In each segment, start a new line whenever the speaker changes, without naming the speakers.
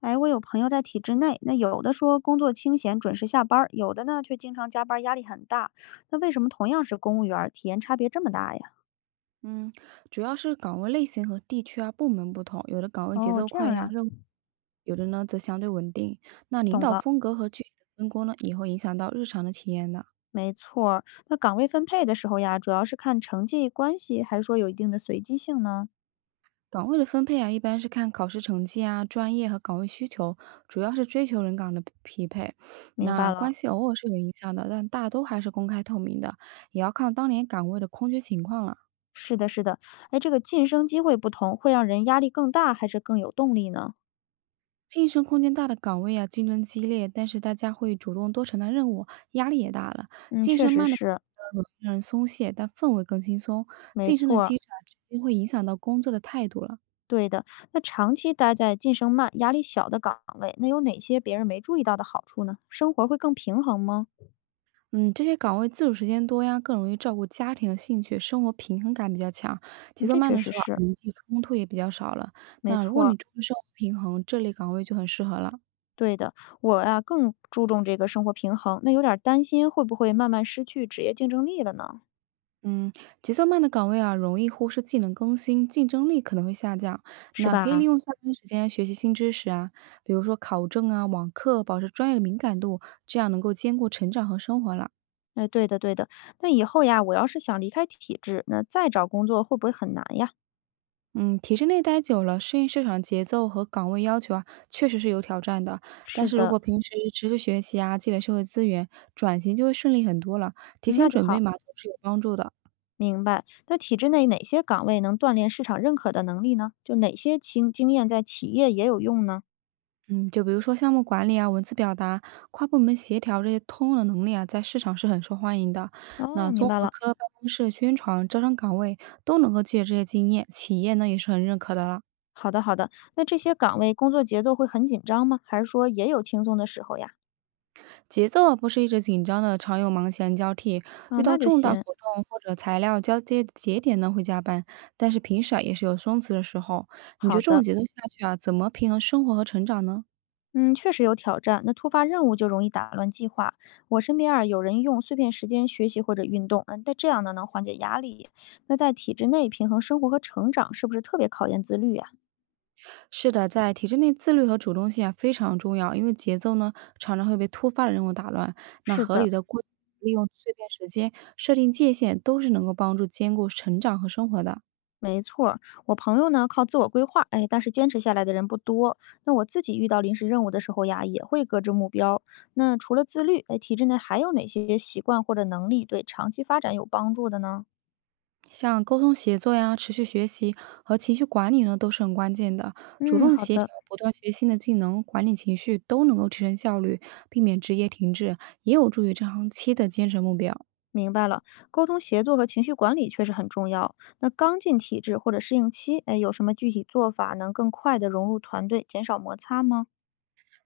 哎，我有朋友在体制内，那有的说工作清闲，准时下班儿，有的呢却经常加班儿，压力很大。那为什么同样是公务员儿，体验差别这么大呀？
嗯，主要是岗位类型和地区啊、部门不同，有的岗位节
哦，
奏
这样
快呀，
啊，
任务有的呢则相对稳定。那领
懂
导
了，
风格和具体的分工呢，也会影响到日常的体验的。
没错儿。那岗位分配的时候呀，主要是看成绩关系，还是说有一定的随机性呢？
岗位的分配啊，一般是看考试成绩啊、专业和岗位需求，主要是追求人岗的匹配。
明
那
白
关
了，
系偶尔是有影响的，但大都还是公开透明的，也要看当年岗位的空缺情况了。
是的，是的。哎，这个晋升机会不同，会让人压力更大，还是更有动力呢？
晋升空间大的岗位啊，竞争激烈，但是大家会主动多承担任务，压力也大了。
嗯，
晋
确
升
实
慢的，
是，
有些让人松懈，但氛围更轻松。
没
晋升
错
的
儿。
机制啊，直接会影响到工作的态度了。
对的，那长期待在晋升慢、压力小的岗位，那有哪些别人没注意到的好处呢？生活会更平衡吗？
嗯，这些岗位自主时间多呀，更容易照顾家庭和兴趣，生活平衡感比较强。节
嗯，
奏
这
慢
确
的时
实
候啊，
是，
人际冲突也比较少了。
没
那如果
错
你
儿，
重视生活平衡，这类岗位就很适合了。
对的。我呀、更注重这个生活平衡，那有点儿担心会不会慢慢失去职业竞争力了呢？
嗯，节奏慢的岗位啊，容易忽视技能更新，竞争力可能会下降。
是
那可以利
吧？
用下班时间学习新知识啊，比如说考证啊、网课，保持专业的敏感度，这样能够兼顾成长和生活了。
哎，对的，对的。那以后呀，我要是想离开体制，那再找工作会不会很难呀？
嗯，体制内待久了，适应市场节奏和岗位要求啊，确实是有挑战的。但
是
是如
的，
果平时持续学习啊，积累社会资源，转型就会顺利很多了。提
嗯
前
那就
准备
好，
嘛，总是有帮助的。
明白。那体制内哪些岗位能锻炼市场认可的能力呢？就哪些经验在企业也有用呢？
嗯，就比如说项目管理啊、文字表达、跨部门协调这些通用的能力啊，在市场是很受欢迎的。那
哦，明
综
白
合
了。
科、办公室宣传、招商岗位都能够借这些经验，企业呢也是很认可的了。
好的，好的。那这些岗位工作节奏会很紧张吗？还是说也有轻松的时候呀？
节奏啊不是一直紧张的，常有忙闲交替，
啊、
遇到
那就
重大
行。
活动或者材料交接节点呢会加班，但是平时啊也是有松弛的时候。你觉
好
得这种
的，
节奏下去啊，怎么平衡生活和成长呢？
嗯，确实有挑战。那突发任务就容易打乱计划。我身边啊有人用碎片时间学习或者运动，嗯，但这样呢能缓解压力。那在体制内平衡生活和成长，是不是特别考验自律呀？
是的，在体制内自律和主动性啊非常重要，因为节奏呢常常会被突发的任务打乱。那
是
合
的，
理的规利用碎片时间、设定界限，都是能够帮助兼顾成长和生活的。
没错儿。我朋友呢靠自我规划，哎，但是坚持下来的人不多。那我自己遇到临时任务的时候呀，也会搁置目标。那除了自律，哎，体制内还有哪些习惯或者能力对长期发展有帮助的呢？
像沟通协作呀、持续学习和情绪管理呢，都是很关键的。主
嗯，
动的
好
协调，
的，
不断学新的技能，管理情绪，都能够提升效率，避免职业停滞，也有助于长期的坚持目标。
明白了。沟通协作和情绪管理确实很重要。那刚进体制或者适应期，哎，有什么具体做法能更快的融入团队，减少摩擦吗？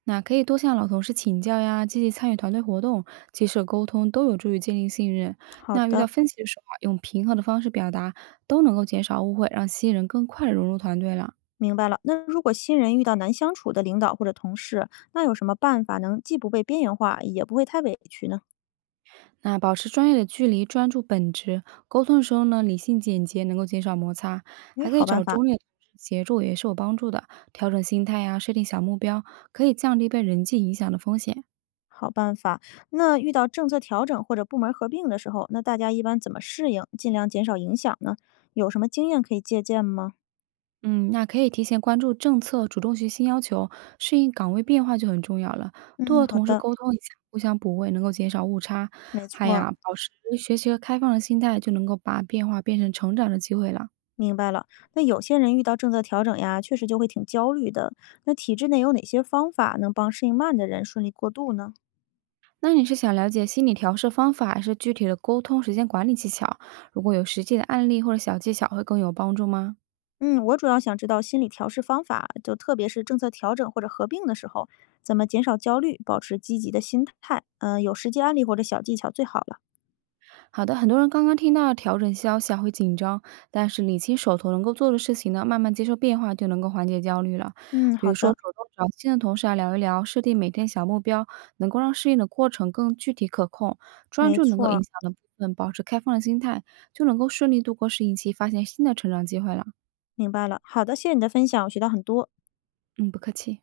那可以多向老同事请教呀，积极参与团队活动，及时沟通，都有助于建立信任。
好
那遇到
的，
分歧的时候啊，用平和的方式表达，都能够减少误会，让新人更快的融入团队了。
明白了。那如果新人遇到难相处的领导或者同事，那有什么办法能既不被边缘化，也不会太委屈呢？
那保持专业的距离，专注本职，沟通的时候呢，理性简洁，能够减少摩擦，
诶，
还可以
好办
找
法，
中立的同事协助，也是有帮助的。调整心态呀，设定小目标，可以降低被人际影响的风险。
好办法。那遇到政策调整或者部门合并的时候，那大家一般怎么适应，尽量减少影响呢？有什么经验可以借鉴吗？
嗯，那可以提前关注政策，主动学新要求，适应岗位变化就很重要了。多
嗯，
和
好
同事
的，
沟通一下，互相补位，能够减少误差。
没
还
错儿
呀，保持学习和开放的心态，就能够把变化变成成长的机会了。
明白了。那有些人遇到政策调整呀，确实就会挺焦虑的。那体制内有哪些方法能帮适应慢的人顺利过渡呢？
那你是想了解心理调试方法，还是具体的沟通时间管理技巧？如果有实际的案例或者小技巧，会更有帮助吗？
嗯，我主要想知道心理调试方法，就特别是政策调整或者合并的时候，怎么减少焦虑，保持积极的心态。嗯、有实际案例或者小技巧最好了。
好的，很多人刚刚听到调整消息啊会紧张，但是理清手头能够做的事情呢，慢慢接受变化就能够缓解焦虑了。
嗯，
比
好
如说，
的，
主动找新的同事啊聊一聊，设定每天小目标，能够让适应的过程更具体可控，专
没
注能
错
够影
儿
响的部分，保持开放的心态，就能够顺利度过适应期，发现新的成长机会了。
明白了。好的，谢谢你的分享，我学到很多。
嗯，不客气。